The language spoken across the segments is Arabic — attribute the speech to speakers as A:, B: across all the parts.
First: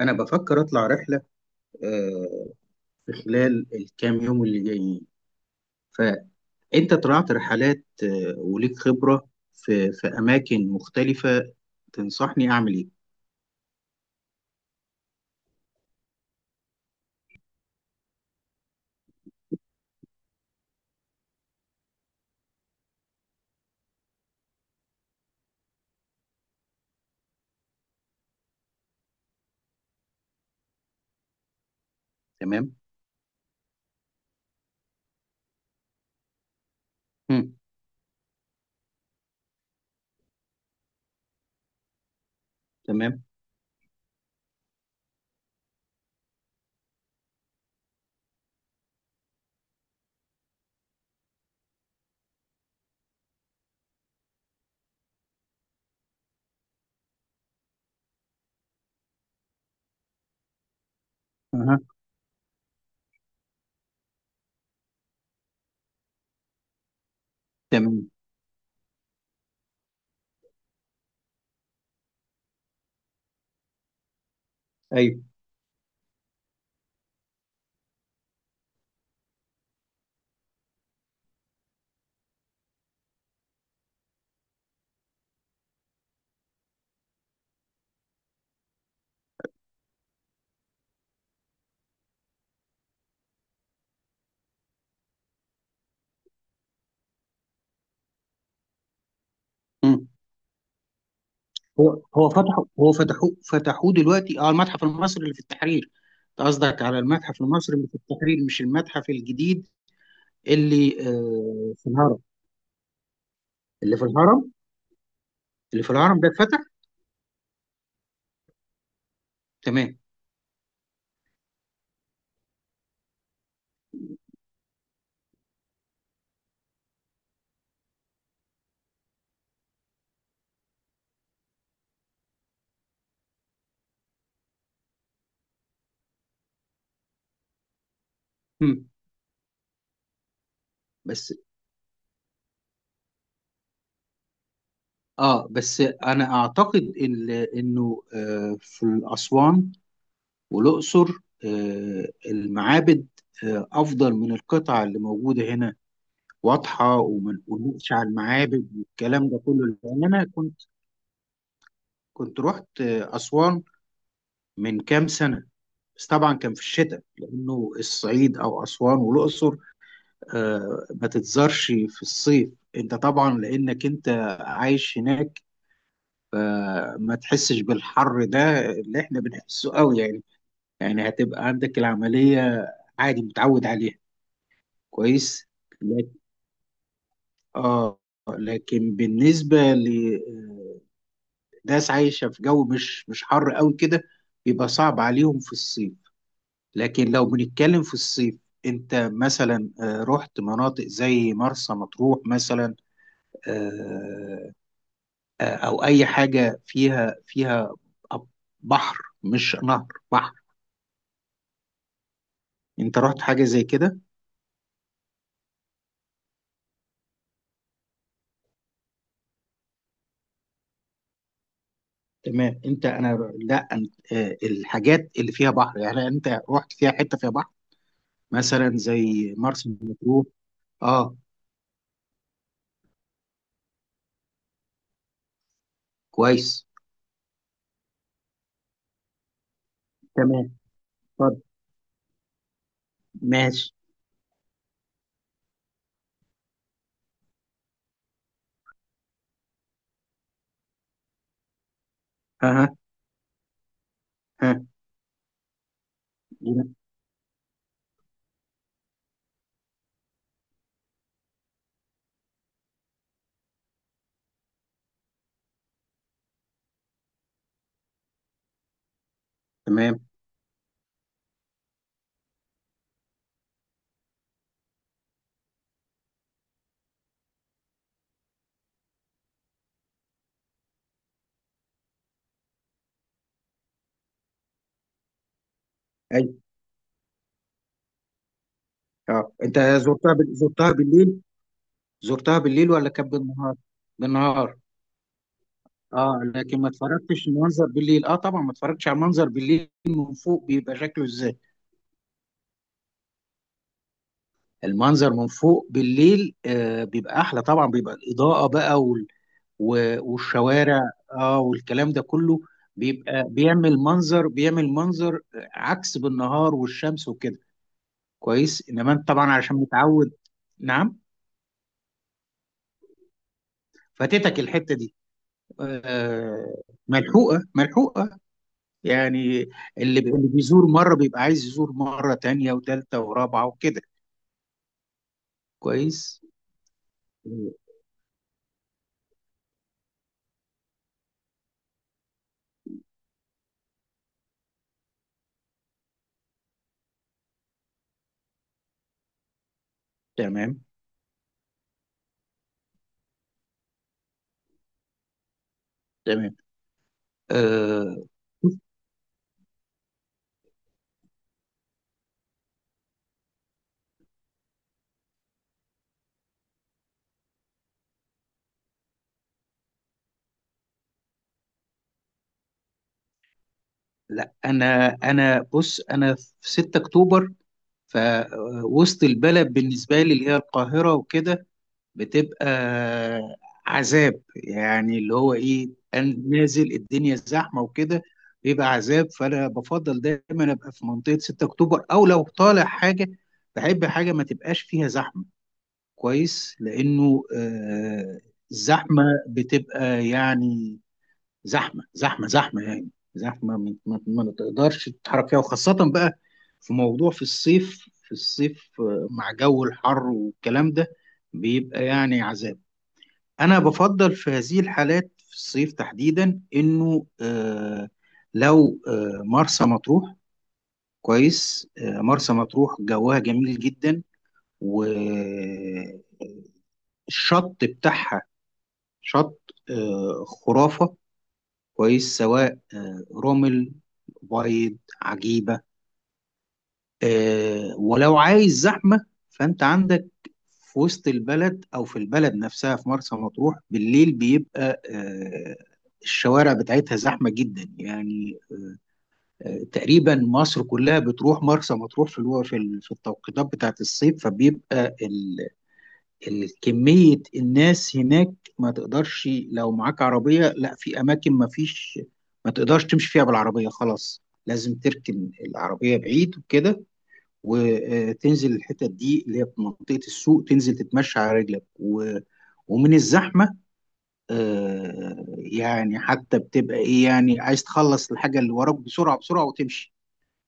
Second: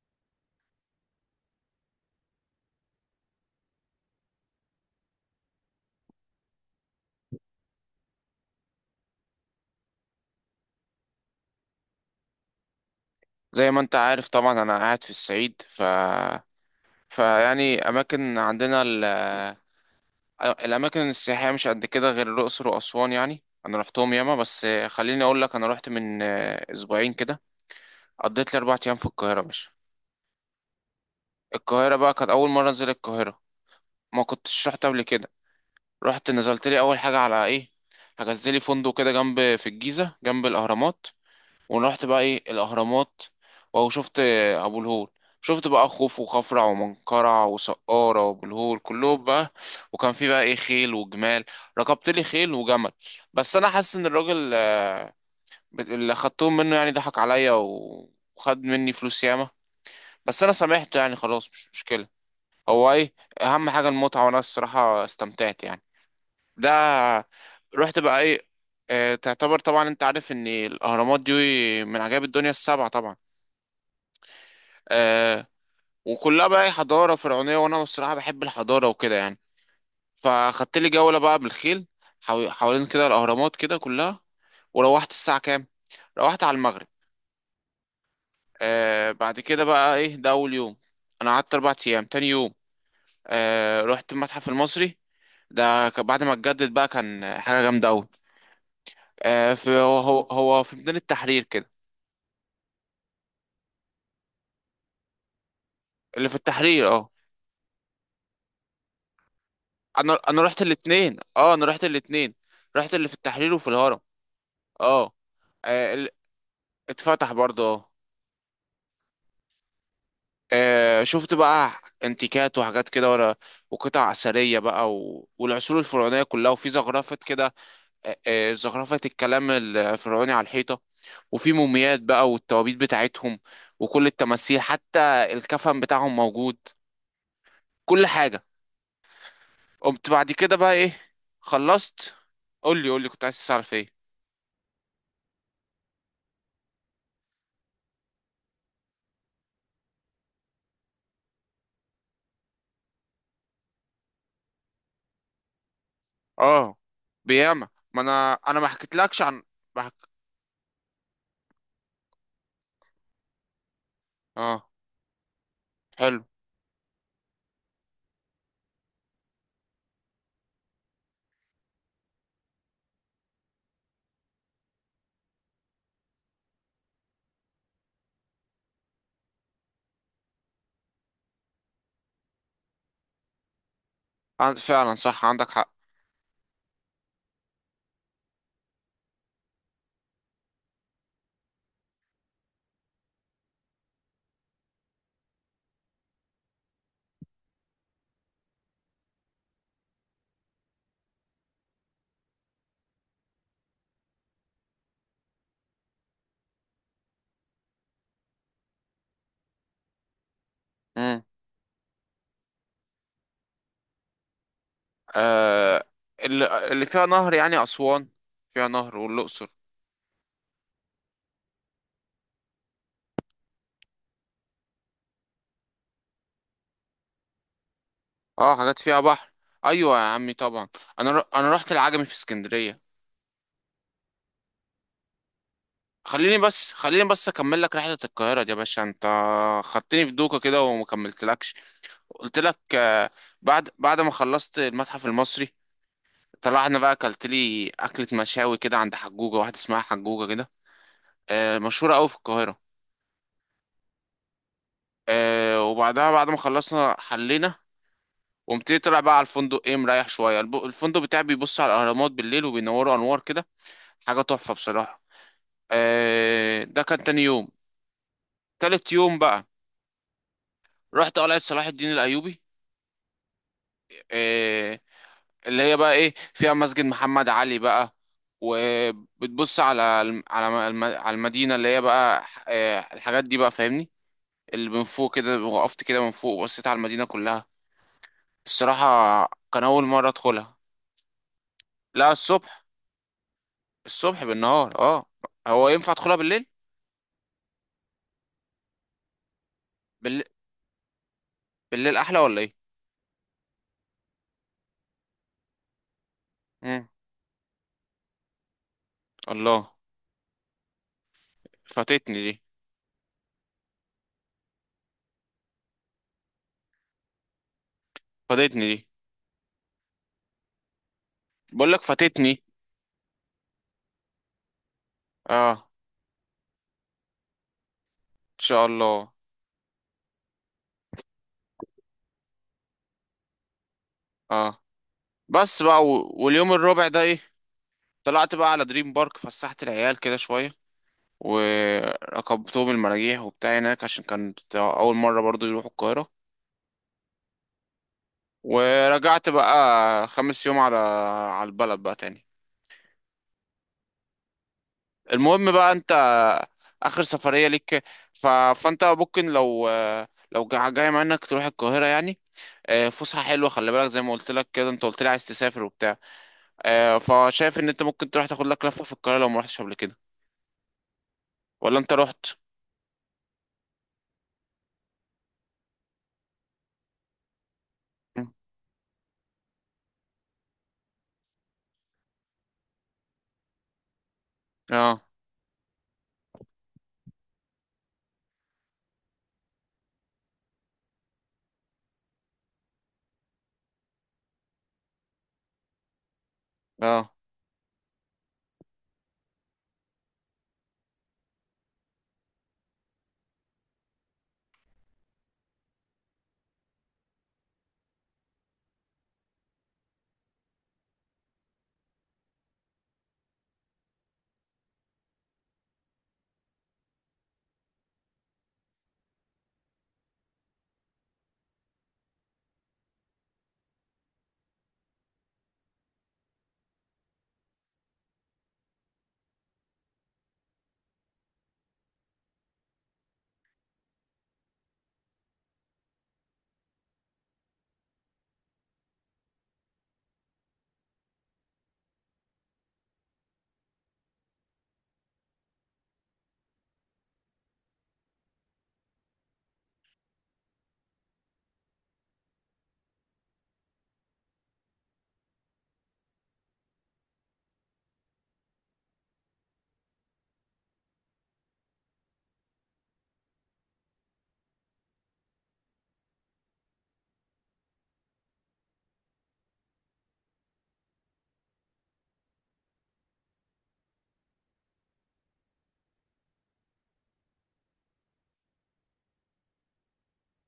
A: أنا بفكر أطلع رحلة، آه، في خلال الكام يوم اللي جايين. فأنت طلعت رحلات، وليك خبرة في أماكن مختلفة. تنصحني أعمل إيه؟
B: زي ما انت عارف طبعا، انا قاعد في الصعيد. فيعني اماكن عندنا الاماكن السياحيه مش قد كده غير الاقصر واسوان، يعني انا رحتهم ياما. بس خليني اقول لك، انا رحت من اسبوعين كده. قضيت لي 4 ايام في القاهره. مش القاهره بقى كانت اول مره
A: تمام؟
B: انزل القاهره، ما كنتش رحت قبل كده. رحت نزلت لي اول حاجه على
A: مم.
B: ايه، حجزت لي فندق كده جنب في الجيزه جنب الاهرامات. ورحت بقى ايه الاهرامات،
A: تمام.
B: واهو شفت ابو الهول. شفت بقى خوف وخفرع ومنقرع وسقارة وابو الهول كلهم بقى. وكان في بقى ايه خيل وجمال، ركبت لي خيل وجمل. بس انا حاسس ان الراجل اللي خدتهم منه يعني ضحك عليا وخد مني فلوس ياما. بس انا سامحته يعني، خلاص مش
A: أها.
B: مشكلة. هو ايه اهم حاجة المتعة، وانا الصراحة استمتعت يعني. ده رحت
A: تمام.
B: بقى ايه، تعتبر طبعا انت عارف ان الاهرامات دي من عجائب الدنيا السبعة طبعا.
A: أيوه.
B: آه، وكلها بقى حضارة فرعونية، وأنا الصراحة بحب الحضارة وكده يعني. فخدت لي جولة بقى بالخيل، حوالين كده الأهرامات كده كلها. وروحت الساعة كام؟ روحت على المغرب. بعد كده بقى إيه، ده أول يوم. أنا قعدت 4 أيام. تاني يوم آه رحت المتحف المصري، ده بعد ما اتجدد بقى كان حاجة جامدة أوي. آه في هو
A: مم.
B: هو هو في ميدان التحرير كده.
A: هو هو فتحوا هو فتحوا فتحوه دلوقتي، المتحف المصري اللي في التحرير.
B: اللي في
A: أنت قصدك
B: التحرير
A: على
B: اه.
A: المتحف المصري اللي في التحرير، مش المتحف الجديد
B: أنا رحت
A: اللي
B: الاتنين، اه أنا رحت
A: في الهرم.
B: الاتنين. رحت اللي في التحرير وفي
A: اللي
B: الهرم.
A: في الهرم،
B: اه، آه، ال-
A: ده اتفتح.
B: اتفتح برضه اه.
A: تمام.
B: شفت بقى انتيكات وحاجات كده ورا، وقطع أثرية بقى والعصور الفرعونية كلها، وفي زخرفة كده. زخرفة الكلام الفرعوني على الحيطة. وفي موميات بقى والتوابيت بتاعتهم، وكل التماثيل. حتى الكفن بتاعهم موجود، كل حاجة.
A: مم.
B: قمت بعد كده بقى ايه؟
A: بس
B: خلصت. قول لي كنت عايز تعرف ايه.
A: انا اعتقد انه في اسوان والاقصر، المعابد افضل من القطع اللي موجوده هنا،
B: اه
A: واضحه. وما
B: بياما.
A: نقولش
B: ما
A: على
B: انا ما
A: المعابد
B: حكيتلكش
A: والكلام ده
B: عن
A: كله، لان
B: بحك...
A: انا كنت رحت اسوان
B: اه
A: من كام سنه. بس
B: حلو.
A: طبعا كان في الشتاء، لانه الصعيد او اسوان والاقصر ما تتزارش في الصيف. انت طبعا لانك انت عايش هناك فما تحسش بالحر ده اللي احنا بنحسه قوي يعني. يعني هتبقى عندك العملية عادي، متعود عليها.
B: عند فعلا صح،
A: كويس.
B: عندك حق.
A: لكن اه بالنسبة لناس عايشة في جو مش حر قوي كده بيبقى صعب عليهم في الصيف. لكن لو بنتكلم في الصيف، انت مثلا رحت مناطق زي مرسى مطروح مثلا، آه، او اي حاجة فيها بحر، مش نهر، بحر.
B: امم،
A: انت رحت حاجه زي كده؟
B: آه اللي فيها نهر يعني أسوان، فيها نهر والأقصر.
A: تمام. انت، انا، لا أنت، الحاجات اللي فيها بحر يعني، انت رحت فيها حته فيها بحر؟
B: اه
A: مثلا
B: حاجات فيها بحر،
A: زي مرسى
B: ايوه يا
A: مطروح.
B: عمي طبعا.
A: اه.
B: انا رحت العجمي في اسكندرية. خليني
A: كويس.
B: بس خليني بس اكمل لك رحلة القاهرة دي يا باشا انت. خدتني في دوكة
A: تمام.
B: كده وما
A: طب.
B: كملتلكش. قلت لك آه. بعد
A: ماشي.
B: بعد ما خلصت المتحف المصري، طلعنا بقى. اكلت لي اكلة مشاوي كده عند حجوجة واحدة اسمها حجوجة كده، آه مشهورة قوي في القاهرة.
A: اها. ها.
B: آه وبعدها بعد ما
A: جميل.
B: خلصنا حلينا، قمت إيه طلع بقى على الفندق ايه مريح شويه. الفندق بتاعي بيبص على الاهرامات بالليل وبينوروا انوار كده، حاجه تحفه بصراحه. آه ده كان تاني يوم. تالت يوم بقى،
A: تمام.
B: رحت قلعه صلاح الدين الايوبي. آه اللي هي بقى ايه فيها مسجد محمد علي بقى. وبتبص على على المدينه، اللي هي بقى آه الحاجات دي بقى فاهمني. اللي من فوق كده، وقفت كده من
A: اي.
B: فوق وبصيت على المدينه كلها الصراحه.
A: اه انت
B: كان اول مره
A: زرتها
B: ادخلها.
A: زرتها بالليل؟
B: لا،
A: زرتها
B: الصبح.
A: بالليل ولا كان بالنهار؟
B: الصبح
A: بالنهار،
B: بالنهار اه. هو ينفع ادخلها
A: اه.
B: بالليل؟
A: لكن ما اتفرجتش المنظر بالليل. اه طبعا، ما اتفرجتش على المنظر بالليل من
B: بالليل,
A: فوق بيبقى شكله ازاي؟
B: بالليل احلى ولا ايه؟
A: المنظر من فوق بالليل
B: مم.
A: بيبقى احلى طبعا، بيبقى الاضاءه بقى
B: الله.
A: والشوارع، اه، والكلام ده
B: فاتتني
A: كله
B: دي.
A: بيبقى بيعمل منظر، بيعمل منظر عكس بالنهار والشمس وكده. كويس،
B: فاتتني دي،
A: انما انت طبعا عشان متعود. نعم.
B: بقول لك فاتتني.
A: فاتتك الحته دي،
B: اه ان
A: آه، ملحوقه ملحوقه
B: شاء الله.
A: يعني، اللي بيزور مره بيبقى عايز يزور مره تانية وتالتة ورابعه وكده.
B: اه بس بقى،
A: كويس.
B: واليوم الرابع ده ايه؟
A: آه،
B: طلعت بقى على دريم بارك، فسحت العيال كده شويه وركبتهم المراجيح وبتاع هناك، عشان كانت اول مره برضو يروحوا القاهره. ورجعت بقى 5 يوم
A: تمام.
B: على البلد بقى تاني. المهم بقى انت،
A: تمام.
B: اخر سفرية ليك.
A: آه،
B: ف... فانت ممكن لو لو جاي منك تروح القاهرة يعني. آه، فسحة حلوة خلي بالك زي ما قلت لك كده، انت قلت لي عايز تسافر وبتاع. آه، فشايف ان انت ممكن تروح تاخد لك لفة في القاهرة لو ما رحتش قبل كده، ولا انت رحت؟
A: لا انا بص، انا في 6 اكتوبر،
B: مم.
A: فوسط البلد بالنسبه لي اللي هي القاهره وكده بتبقى عذاب يعني،
B: اه
A: اللي هو ايه، أنا نازل الدنيا زحمه وكده بيبقى عذاب. فانا بفضل دايما ابقى في منطقه 6 اكتوبر، او لو طالع حاجه بحب حاجه ما تبقاش فيها زحمه. كويس.
B: اه.
A: لانه الزحمه بتبقى يعني زحمه زحمه زحمه يعني، زحمه ما تقدرش تتحرك فيها، وخاصه بقى في موضوع في الصيف. في الصيف، مع جو الحر والكلام ده، بيبقى يعني عذاب. أنا بفضل في هذه الحالات في الصيف تحديدا إنه لو مرسى مطروح. كويس. مرسى مطروح جواها جميل جدا، والشط بتاعها، شط خرافة. كويس، سواء رمل بيض عجيبة. ولو عايز زحمة فأنت عندك في وسط البلد أو في البلد نفسها، في مرسى مطروح بالليل بيبقى الشوارع بتاعتها زحمة جدا يعني. تقريبا مصر كلها بتروح مرسى مطروح في في التوقيتات بتاعت الصيف، فبيبقى كمية الناس هناك ما تقدرش، لو معاك عربية، لا، في أماكن ما فيش، ما تقدرش تمشي فيها بالعربية. خلاص لازم تركن العربية بعيد وكده، وتنزل الحتت دي اللي هي في منطقة السوق، تنزل تتمشى على رجلك ومن الزحمة، يعني حتى بتبقى ايه، يعني عايز تخلص الحاجة اللي وراك بسرعة بسرعة وتمشي.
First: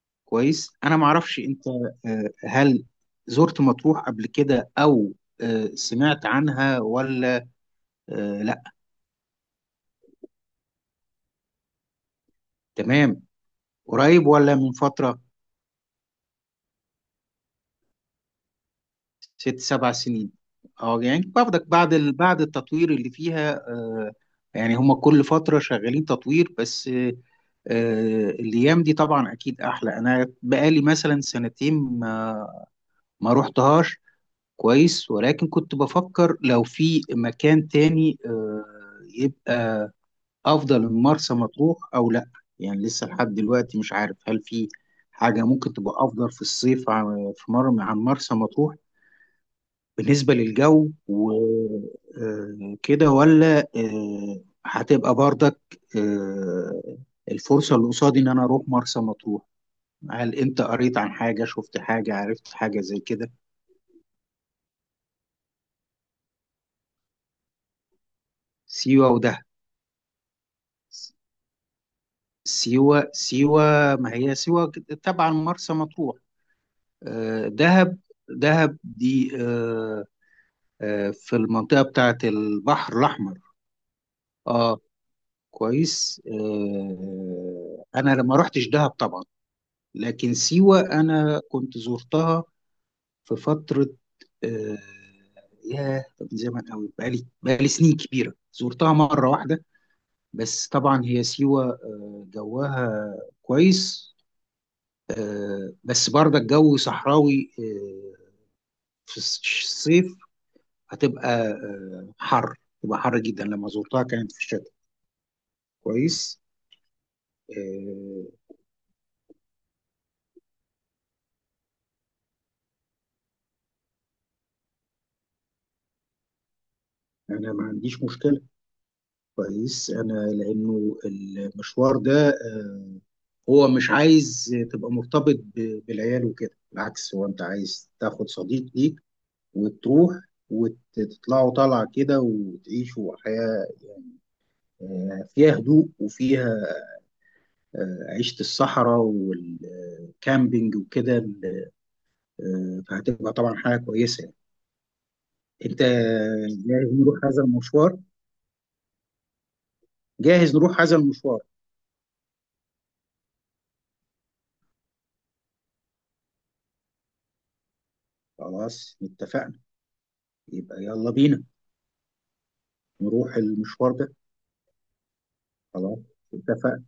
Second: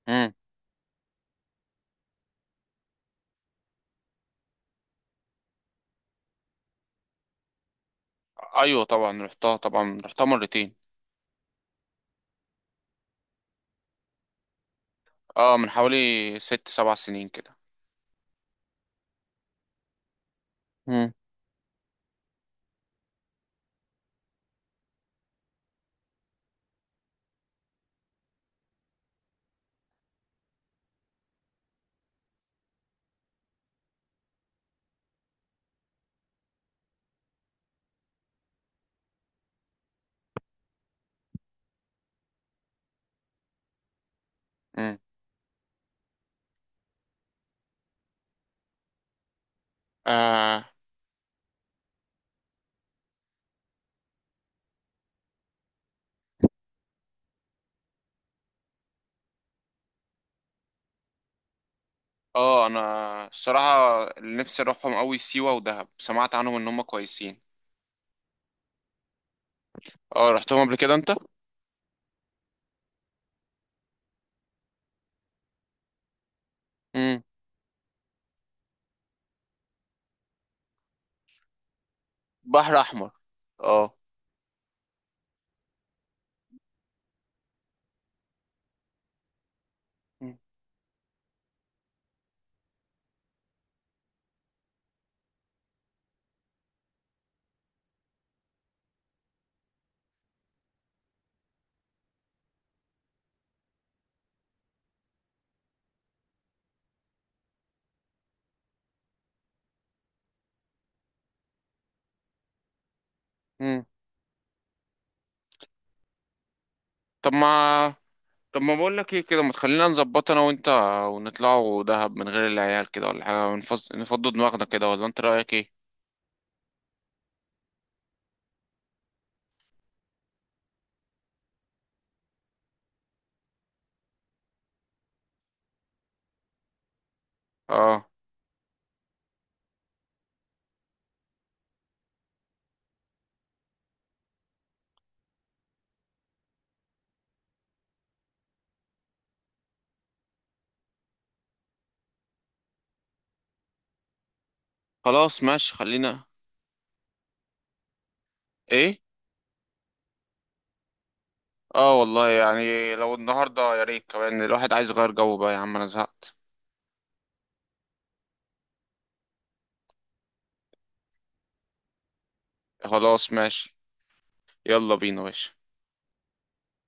B: مم.
A: كويس. انا معرفش انت، هل زرت مطروح قبل كده، او سمعت عنها، ولا لا؟
B: ايوه طبعا رحتها، طبعا رحتها مرتين.
A: تمام. قريب ولا من فترة؟
B: اه من حوالي 6 7 سنين كده.
A: 6-7 سنين. اه
B: مم.
A: يعني باخدك بعد بعد التطوير اللي فيها، يعني هم كل فترة شغالين تطوير، بس الايام دي طبعا اكيد احلى. انا بقالي مثلا سنتين ما روحتهاش. كويس. ولكن كنت بفكر لو في مكان تاني يبقى افضل من مرسى مطروح او لا. يعني لسه لحد دلوقتي مش عارف هل في
B: مم.
A: حاجة ممكن تبقى افضل في الصيف عن- في مر عن مرسى مطروح بالنسبة
B: اه
A: للجو وكده، ولا هتبقى برضك آه، الفرصة اللي قصادي إن أنا أروح مرسى مطروح. هل أنت قريت عن حاجة، شفت حاجة، عرفت
B: اه، انا
A: حاجة زي كده؟
B: الصراحة اللي نفسي اروحهم قوي سيوة ودهب، سمعت عنهم ان هم كويسين.
A: سيوة ودهب؟
B: اه رحتهم قبل كده انت؟
A: سيوة سيوة. ما هي سيوة كده تبع مرسى مطروح.
B: امم.
A: دهب. دهب دي، في المنطقة بتاعة
B: بحر
A: البحر
B: احمر
A: الأحمر.
B: اه.
A: اه. كويس. انا لما روحتش دهب طبعا، لكن
B: مم.
A: سيوة أنا كنت زرتها في فترة. آه، ياه، طب من زمان قوي، بقالي سنين كبيرة، زرتها مرة واحدة بس. طبعا هي سيوة جواها كويس. بس برضه الجو صحراوي في الصيف هتبقى حر، تبقى حر جدا. لما
B: مم.
A: زرتها كانت في الشتاء. كويس.
B: طب ما
A: آه،
B: طب ما بقول لك ايه كده، ما تخلينا نظبط انا وانت ونطلعوا دهب من غير العيال كده ولا حاجه، نفضوا دماغنا كده، ولا انت رايك ايه؟
A: أنا ما عنديش مشكلة. كويس. أنا لأنه المشوار ده هو مش عايز تبقى مرتبط بالعيال وكده، بالعكس. هو انت عايز
B: اه
A: تاخد صديق ليك وتروح وتطلعوا طالعة كده وتعيشوا حياة فيها هدوء وفيها عيشة الصحراء والكامبينج وكده، فهتبقى طبعا حاجة كويسة يعني.
B: خلاص ماشي
A: انت
B: خلينا.
A: جاهز نروح هذا المشوار؟
B: ايه.
A: جاهز نروح هذا المشوار.
B: اه والله يعني، لو النهارده يا ريت. كمان الواحد عايز يغير جو بقى يا عم، انا زهقت.
A: خلاص اتفقنا. يبقى يلا بينا
B: خلاص
A: نروح
B: ماشي
A: المشوار ده.
B: يلا بينا يا باشا.
A: خلاص اتفقنا.